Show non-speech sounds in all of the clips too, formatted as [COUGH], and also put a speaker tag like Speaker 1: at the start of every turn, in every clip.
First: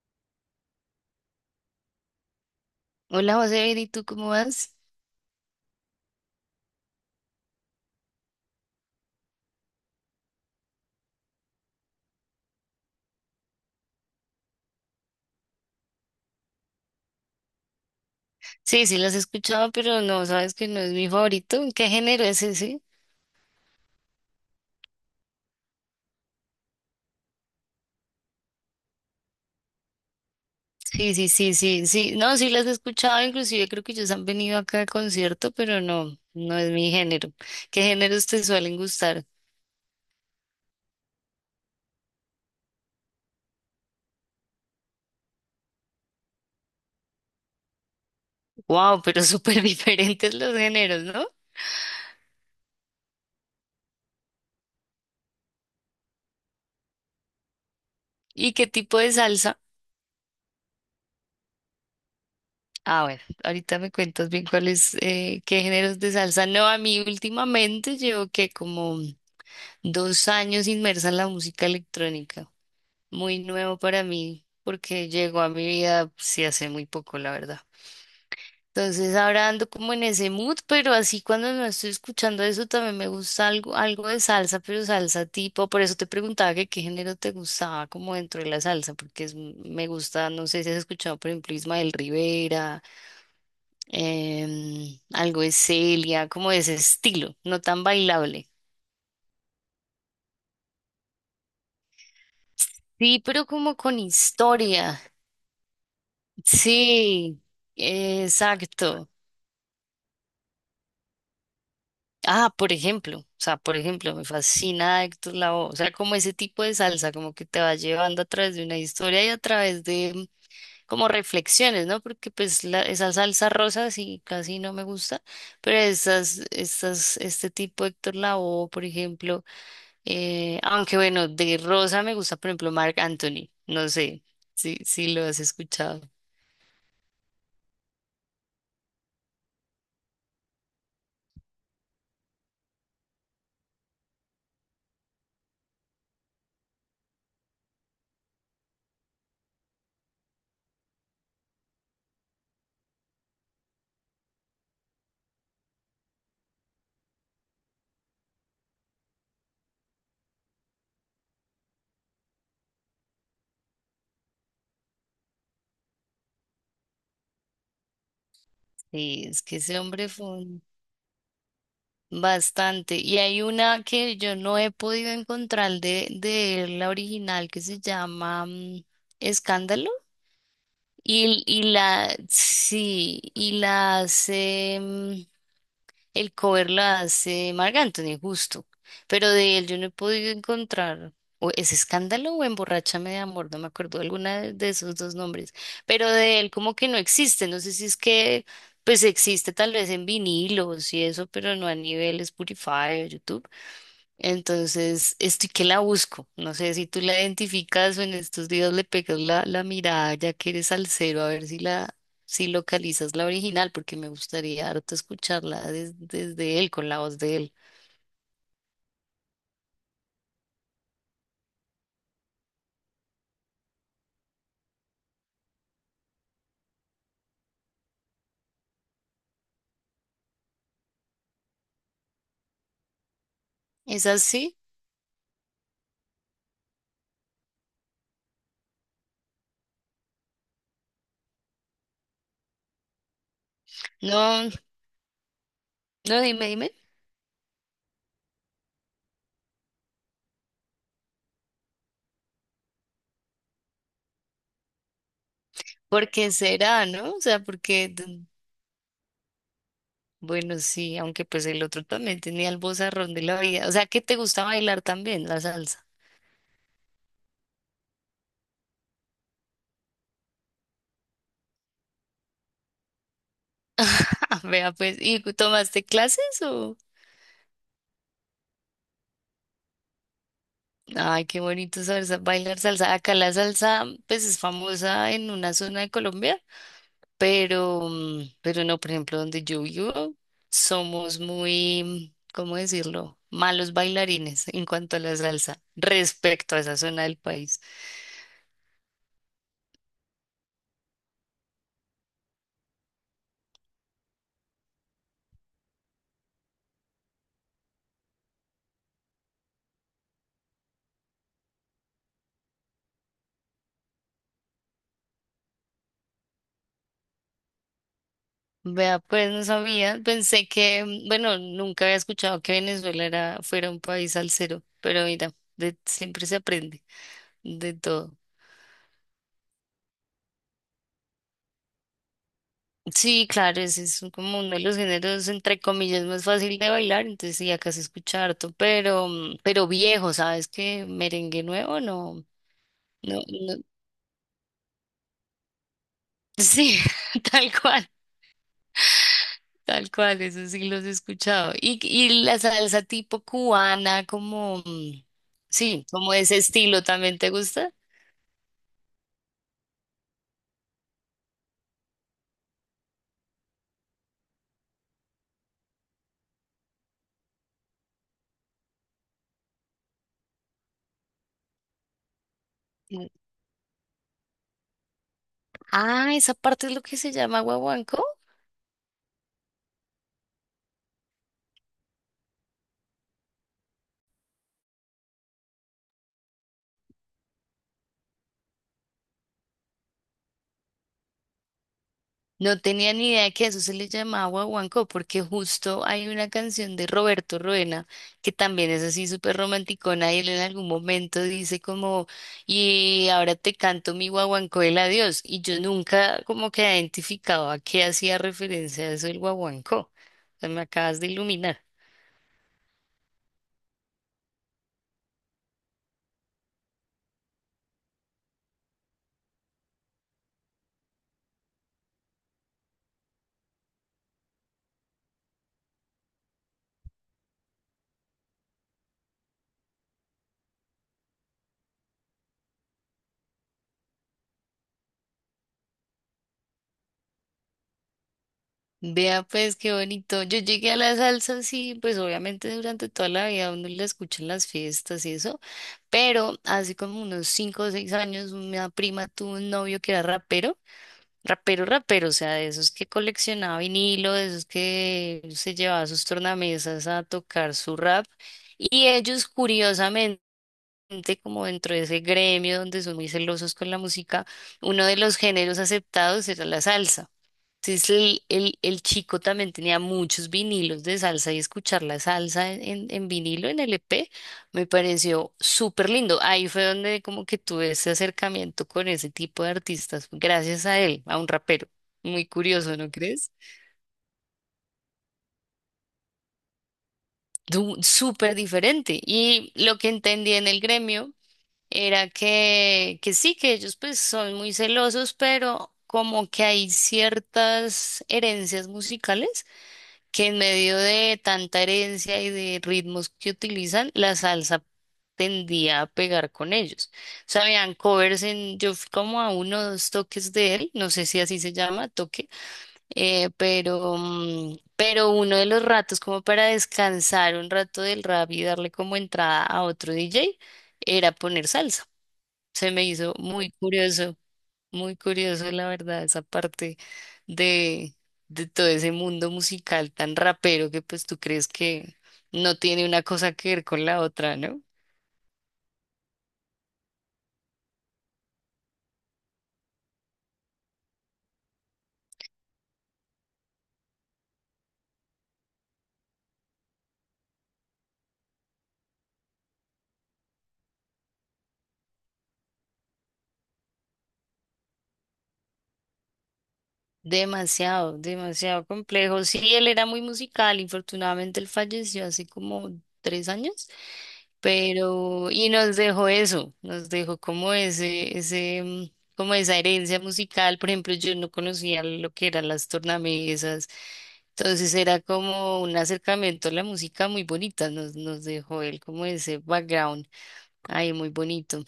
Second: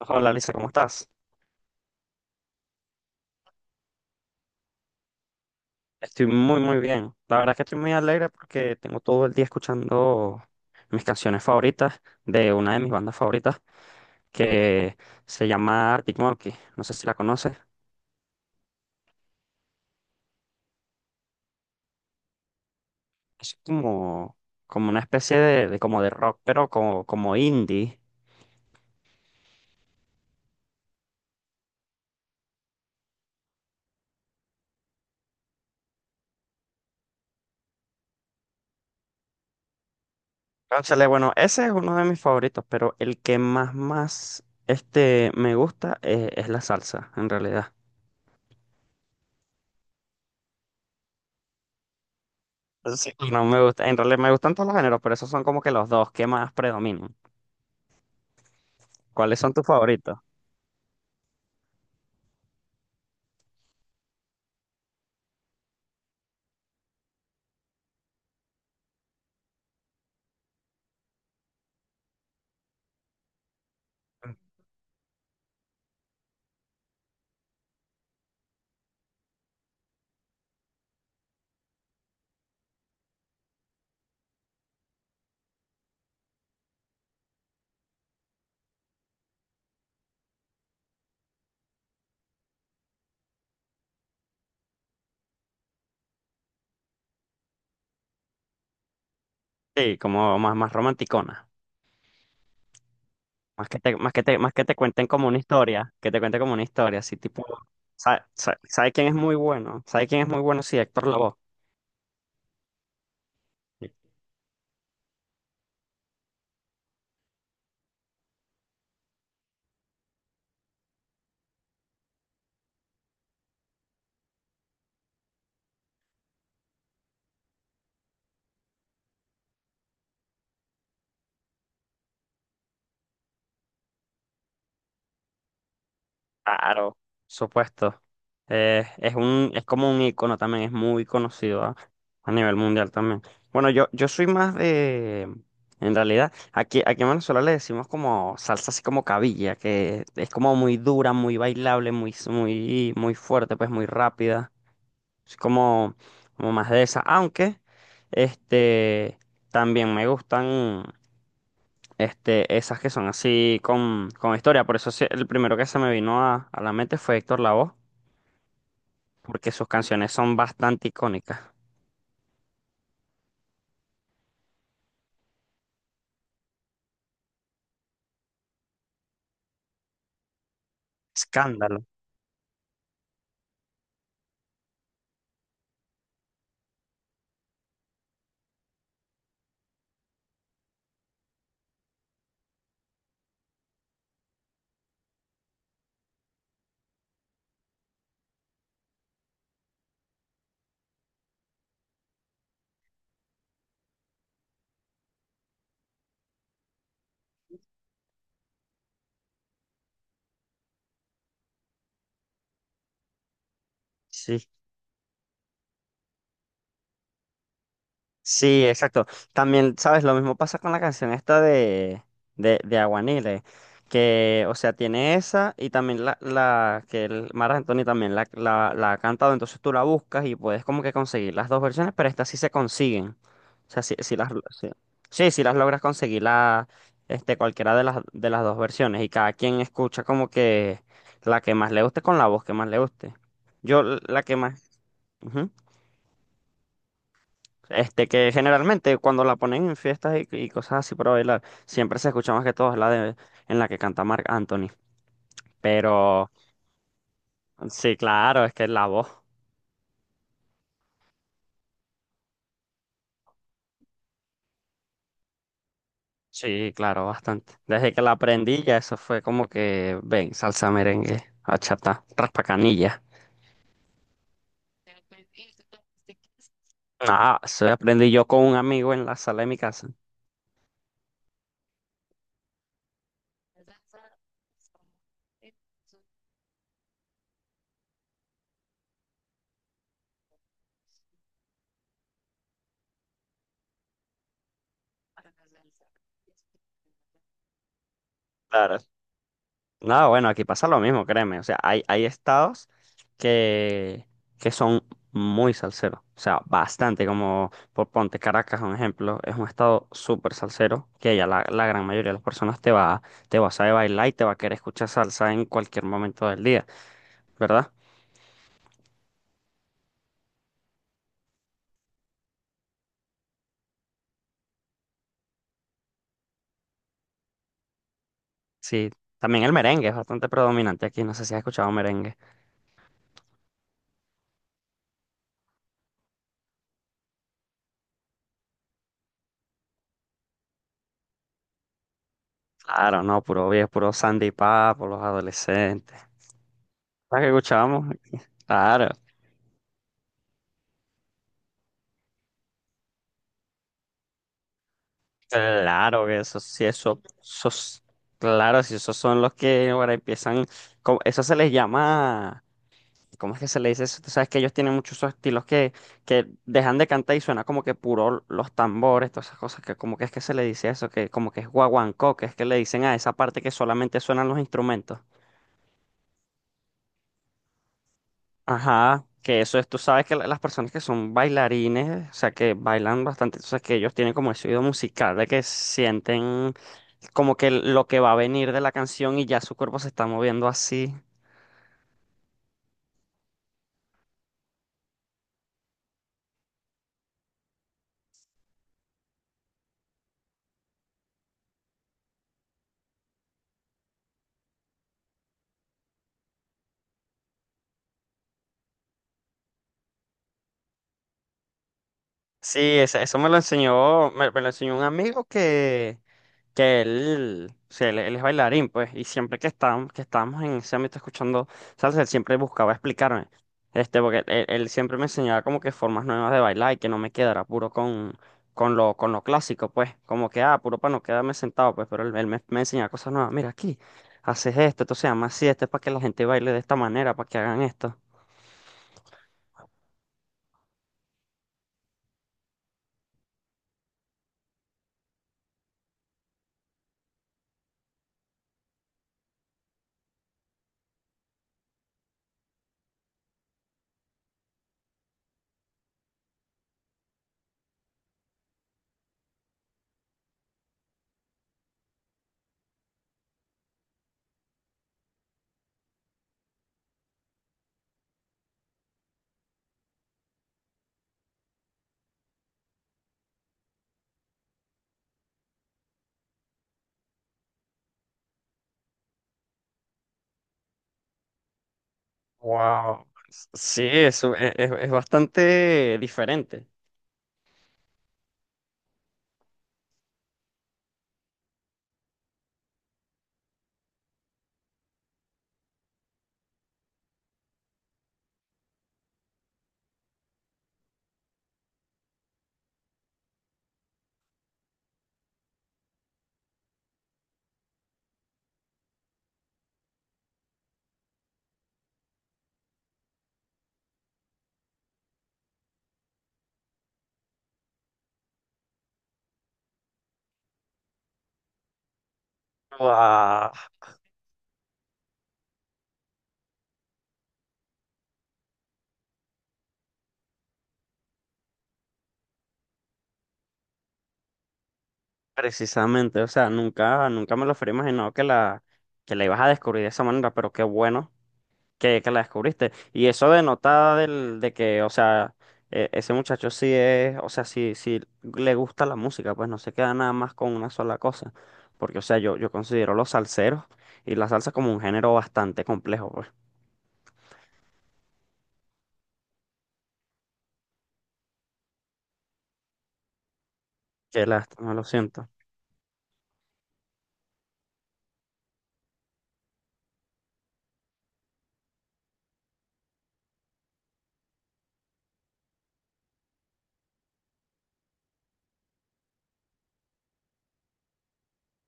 Speaker 1: Hola, Lisa, ¿cómo estás?
Speaker 2: Hola José, bien, ¿y tú cómo vas?
Speaker 1: Estoy muy, muy bien. La verdad que estoy muy alegre porque tengo todo el día escuchando mis canciones favoritas de una de mis bandas favoritas que se llama Arctic Monkey. No sé si la conoces.
Speaker 2: Sí, las he escuchado, pero no, sabes que no es mi favorito. ¿Qué género es ese?
Speaker 1: Es como, como una especie de como de rock, pero como, como indie.
Speaker 2: Sí. No, sí las he escuchado, inclusive creo que ellos han venido acá al concierto, pero no es mi género. ¿Qué géneros te suelen gustar?
Speaker 1: Cónchale, bueno, ese es uno de mis favoritos, pero el que más, más me gusta, es la salsa, en realidad.
Speaker 2: Wow, pero súper [LAUGHS] diferentes los géneros, ¿no?
Speaker 1: Sí, no me gusta, en realidad me gustan todos los géneros, pero esos son como que los dos que más predominan.
Speaker 2: ¿Y qué tipo de
Speaker 1: ¿Cuáles son
Speaker 2: salsa?
Speaker 1: tus favoritos?
Speaker 2: Ah, bueno, ahorita me cuentas bien cuáles, qué géneros de salsa. No, a mí últimamente llevo que como 2 años inmersa en la música electrónica. Muy nuevo para mí porque llegó a mi vida pues, sí hace muy poco, la verdad. Entonces ahora ando como en ese mood, pero así cuando no estoy escuchando eso también me gusta algo, algo de salsa, pero salsa tipo, por eso te preguntaba que qué género te gustaba como dentro de la salsa, porque me gusta, no sé si has escuchado por ejemplo Ismael Rivera, algo de Celia, como de ese estilo, no tan bailable.
Speaker 1: Sí, como más, más romanticona.
Speaker 2: Sí, pero como con
Speaker 1: Más que te
Speaker 2: historia.
Speaker 1: cuenten como una historia, que te cuente como una historia, así
Speaker 2: Sí,
Speaker 1: tipo, ¿sabes quién
Speaker 2: exacto.
Speaker 1: es muy bueno? ¿Sabe quién es muy bueno? Sí, Héctor Lavoe.
Speaker 2: Ah, por ejemplo, o sea, por
Speaker 1: Sí.
Speaker 2: ejemplo, me fascina Héctor Lavoe, o sea, como ese tipo de salsa, como que te va llevando a través de una historia y a través de como reflexiones, ¿no? Porque pues esa salsa rosa sí casi no me gusta, pero esas, estas, este tipo de Héctor Lavoe, por ejemplo, aunque bueno, de rosa me gusta, por ejemplo, Marc Anthony, no sé si lo has escuchado.
Speaker 1: Claro, supuesto. Es es como un icono también, es muy conocido a nivel mundial también. Bueno, yo soy más de, en realidad, aquí en Venezuela le decimos como salsa así como cabilla, que es como muy dura, muy bailable, muy, muy, muy fuerte, pues muy rápida. Es como, como más de esa. Aunque, este, también me gustan, esas que son así con historia. Por eso sí, el primero que se me vino a la mente fue Héctor Lavoe,
Speaker 2: Sí, es
Speaker 1: porque
Speaker 2: que
Speaker 1: sus
Speaker 2: ese hombre
Speaker 1: canciones
Speaker 2: fue
Speaker 1: son
Speaker 2: un…
Speaker 1: bastante icónicas.
Speaker 2: Bastante. Y hay una que yo no he podido encontrar de él, la original que se llama Escándalo. Y, y
Speaker 1: Escándalo.
Speaker 2: la, sí, y la hace, mm, el cover la hace Marc Anthony, justo. Pero de él yo no he podido encontrar. O es Escándalo o Emborráchame de Amor, no me acuerdo alguna de esos dos nombres. Pero de él como que no existe. No sé si es que, pues existe tal vez en vinilos y eso, pero no a nivel Spotify o YouTube. Entonces, estoy que la busco. No sé si tú la identificas o en estos días le pegas la mirada ya que eres salsero, a ver si localizas la original, porque me
Speaker 1: Sí.
Speaker 2: gustaría harto escucharla desde él, con la voz de él.
Speaker 1: Sí, exacto. También, ¿sabes? Lo mismo pasa con la canción esta de Aguanile, que, o sea, tiene esa y también la que el Mar Anthony también la ha cantado, entonces tú la buscas y puedes como que conseguir las dos versiones, pero estas sí se consiguen. O sea, si,
Speaker 2: ¿Es
Speaker 1: si las, lo-
Speaker 2: así?
Speaker 1: sí, sí, si las logras conseguir la, cualquiera de las dos versiones y cada quien escucha como que la que más le guste con la voz que más le guste. Yo la que
Speaker 2: No,
Speaker 1: más... ujú.
Speaker 2: no, dime, dime.
Speaker 1: Este, que generalmente cuando la ponen en fiestas y cosas así para bailar, siempre se escucha más que todo la de en la que canta Marc Anthony.
Speaker 2: ¿Por
Speaker 1: Pero
Speaker 2: qué será, no? O sea, porque,
Speaker 1: sí, claro, es que la voz,
Speaker 2: bueno, sí, aunque pues el otro también tenía el vozarrón de la vida. O sea, que te gusta bailar también la salsa.
Speaker 1: sí, claro, bastante. Desde que la aprendí ya eso fue como que, ven, salsa merengue, achata, raspa canilla.
Speaker 2: [LAUGHS] Vea, pues, ¿y tomaste clases o?
Speaker 1: Ah, eso aprendí yo con un amigo en la sala de mi casa.
Speaker 2: Ay, qué bonito salsa, bailar salsa. Acá la salsa, pues es famosa en una zona de Colombia, pero, pero no, por ejemplo, donde yo vivo, somos muy, ¿cómo decirlo? Malos bailarines en cuanto a la salsa, respecto a esa zona del país.
Speaker 1: Claro. No, bueno, aquí pasa lo mismo, créeme. O sea, hay estados que, que son muy salseros. O sea, bastante, como por ponte Caracas, un ejemplo, es un estado súper salsero, que ya la gran mayoría de las personas te va a saber bailar y te va a querer escuchar salsa en cualquier momento del día, ¿verdad?
Speaker 2: Vea, pues no sabía, pensé que, bueno, nunca había escuchado que Venezuela era, fuera un país salsero, pero mira, siempre se aprende de todo.
Speaker 1: Sí, también el merengue es bastante predominante aquí, no sé si has escuchado merengue.
Speaker 2: Sí, claro, ese es como uno de los géneros, entre comillas, más fácil de bailar, entonces sí, acá se escucha harto, pero, pero viejo, ¿sabes qué? Merengue nuevo, no,
Speaker 1: Claro,
Speaker 2: no,
Speaker 1: no, puro
Speaker 2: no,
Speaker 1: viejo, puro Sandy Papo, los adolescentes.
Speaker 2: sí, [LAUGHS]
Speaker 1: ¿Sabes qué
Speaker 2: tal
Speaker 1: escuchábamos?
Speaker 2: cual,
Speaker 1: [LAUGHS] Claro.
Speaker 2: tal cual, eso sí los he escuchado. Y la salsa tipo cubana, como, sí,
Speaker 1: Claro
Speaker 2: como
Speaker 1: que
Speaker 2: ese
Speaker 1: eso sí,
Speaker 2: estilo,
Speaker 1: eso,
Speaker 2: ¿también te gusta?
Speaker 1: esos, claro, si esos son los que ahora empiezan, eso se les llama, ¿cómo es que se le dice eso? Tú sabes que ellos tienen muchos esos estilos que dejan de cantar y suena como que puro los tambores, todas esas cosas, que como que es que se le dice eso, que como que es guaguancó, que es que le dicen a
Speaker 2: Mm.
Speaker 1: esa parte que solamente suenan los instrumentos.
Speaker 2: Ah, esa parte es lo que se llama guaguancó.
Speaker 1: Ajá, que eso es, tú sabes que las personas que son bailarines, o sea, que bailan bastante, entonces que ellos tienen como ese oído musical de que sienten como que lo que va a venir de la canción y ya su cuerpo se está moviendo así.
Speaker 2: No tenía ni idea que a eso se le llamaba guaguancó, porque justo hay una canción de Roberto Ruena que también es así súper romanticona y él en algún momento dice como, y ahora te canto mi guaguancó el adiós. Y yo nunca como que identificaba a qué hacía referencia a eso el guaguancó. O sea, me acabas de iluminar.
Speaker 1: Sí, eso, me, me lo enseñó un amigo que él, sí, él es bailarín, pues, y siempre que estábamos en ese ámbito escuchando salsa, él siempre buscaba explicarme, porque él siempre me enseñaba como que formas nuevas de bailar y que no me quedara puro con lo clásico, pues, como que, ah, puro para no quedarme sentado, pues, pero me enseñaba cosas nuevas, mira aquí, haces esto, esto se llama así, esto es para que la gente baile de esta manera, para que hagan esto.
Speaker 2: Vea pues qué bonito. Yo llegué a la salsa, sí, pues obviamente durante toda la vida uno la escucha en las fiestas y eso. Pero hace como unos 5 o 6 años, una prima tuvo un novio que era rapero, o sea, de esos que coleccionaba vinilo, de esos que se llevaba sus tornamesas a tocar su rap. Y ellos, curiosamente, como dentro de ese gremio donde son muy celosos con la música, uno de los géneros aceptados era la salsa. Entonces el chico también tenía muchos vinilos de salsa y escuchar la salsa en vinilo, en LP, me pareció súper lindo. Ahí fue donde como que tuve ese acercamiento con ese tipo de artistas, gracias a él, a un rapero. Muy curioso, ¿no
Speaker 1: Wow,
Speaker 2: crees?
Speaker 1: sí, eso es, es bastante diferente.
Speaker 2: Súper diferente. Y lo que entendí en el gremio era que sí, que ellos pues son muy celosos, pero como que hay ciertas herencias musicales que en medio de tanta herencia y de ritmos que utilizan, la salsa tendía a pegar con ellos. O sea, habían covers en, yo fui como a uno o dos toques de él, no sé si así se llama, toque, pero, pero uno de los ratos como para descansar un rato del rap y darle como entrada a otro DJ era poner salsa. Se me hizo muy
Speaker 1: Wow.
Speaker 2: curioso. Muy curioso, la verdad, esa parte de, de todo ese mundo musical tan rapero que pues tú crees que no tiene una cosa que ver con la otra, ¿no?
Speaker 1: Precisamente, o sea, nunca, nunca me lo hubiera imaginado que que la ibas a descubrir de esa manera, pero qué bueno que la descubriste. Y eso denota de que, o sea, ese muchacho sí es, o sea, sí, sí le gusta la música, pues no se queda nada más con una sola cosa. Porque, o sea, yo considero los salseros y la salsa como un género bastante complejo, pues.
Speaker 2: Demasiado, demasiado complejo. Sí, él era muy musical, infortunadamente él falleció hace como 3 años,
Speaker 1: Qué lástima, lo siento.
Speaker 2: pero y nos dejó eso, nos dejó como ese, ese, como esa herencia musical. Por ejemplo, yo no conocía lo que eran las tornamesas, entonces era como un acercamiento a la música muy bonita, nos dejó él como ese background ahí muy bonito,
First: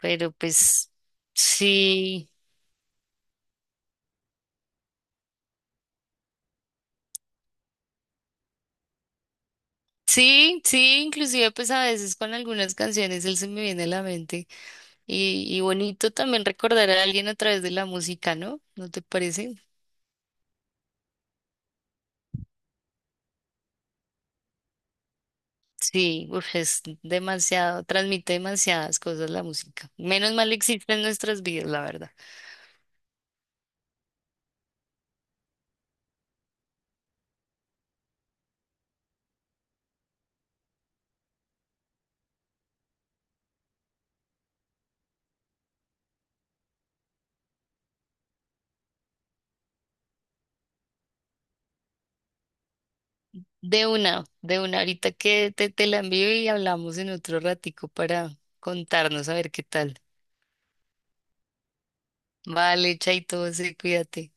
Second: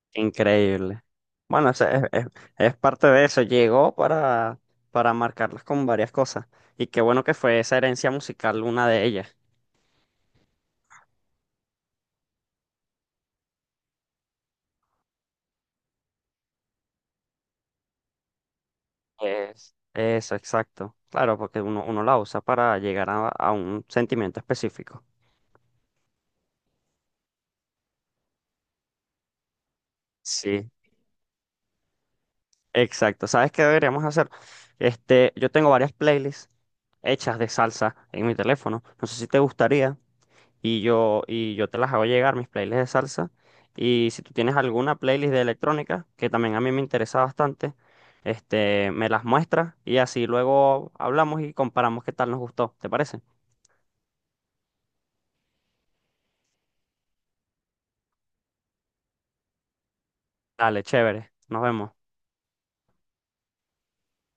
Speaker 2: pero pues
Speaker 1: Increíble. Bueno,
Speaker 2: sí.
Speaker 1: es parte de eso. Llegó para marcarlas con varias cosas. Y qué bueno que fue esa herencia musical una de ellas.
Speaker 2: Sí, inclusive pues a veces con algunas canciones él se me viene a la mente. Y bonito también recordar a alguien a través de la música, ¿no? ¿No te parece?
Speaker 1: Es, eso, exacto. Claro, porque uno, uno la usa para llegar a un sentimiento específico.
Speaker 2: Sí, uf, es demasiado, transmite demasiadas cosas la música. Menos mal
Speaker 1: Sí,
Speaker 2: existe en nuestras vidas, la verdad.
Speaker 1: exacto. ¿Sabes qué deberíamos hacer? Este, yo tengo varias playlists hechas de salsa en mi teléfono. No sé si te gustaría. Y y yo te las hago llegar, mis playlists de salsa. Y si tú tienes alguna playlist de electrónica, que también a mí me interesa bastante, me las muestras y así luego hablamos y comparamos qué tal nos gustó. ¿Te parece?
Speaker 2: De una, ahorita que te la envío y hablamos en otro ratico para contarnos a ver qué tal.
Speaker 1: Dale, chévere. Nos vemos.
Speaker 2: Vale, chaito, sí, cuídate.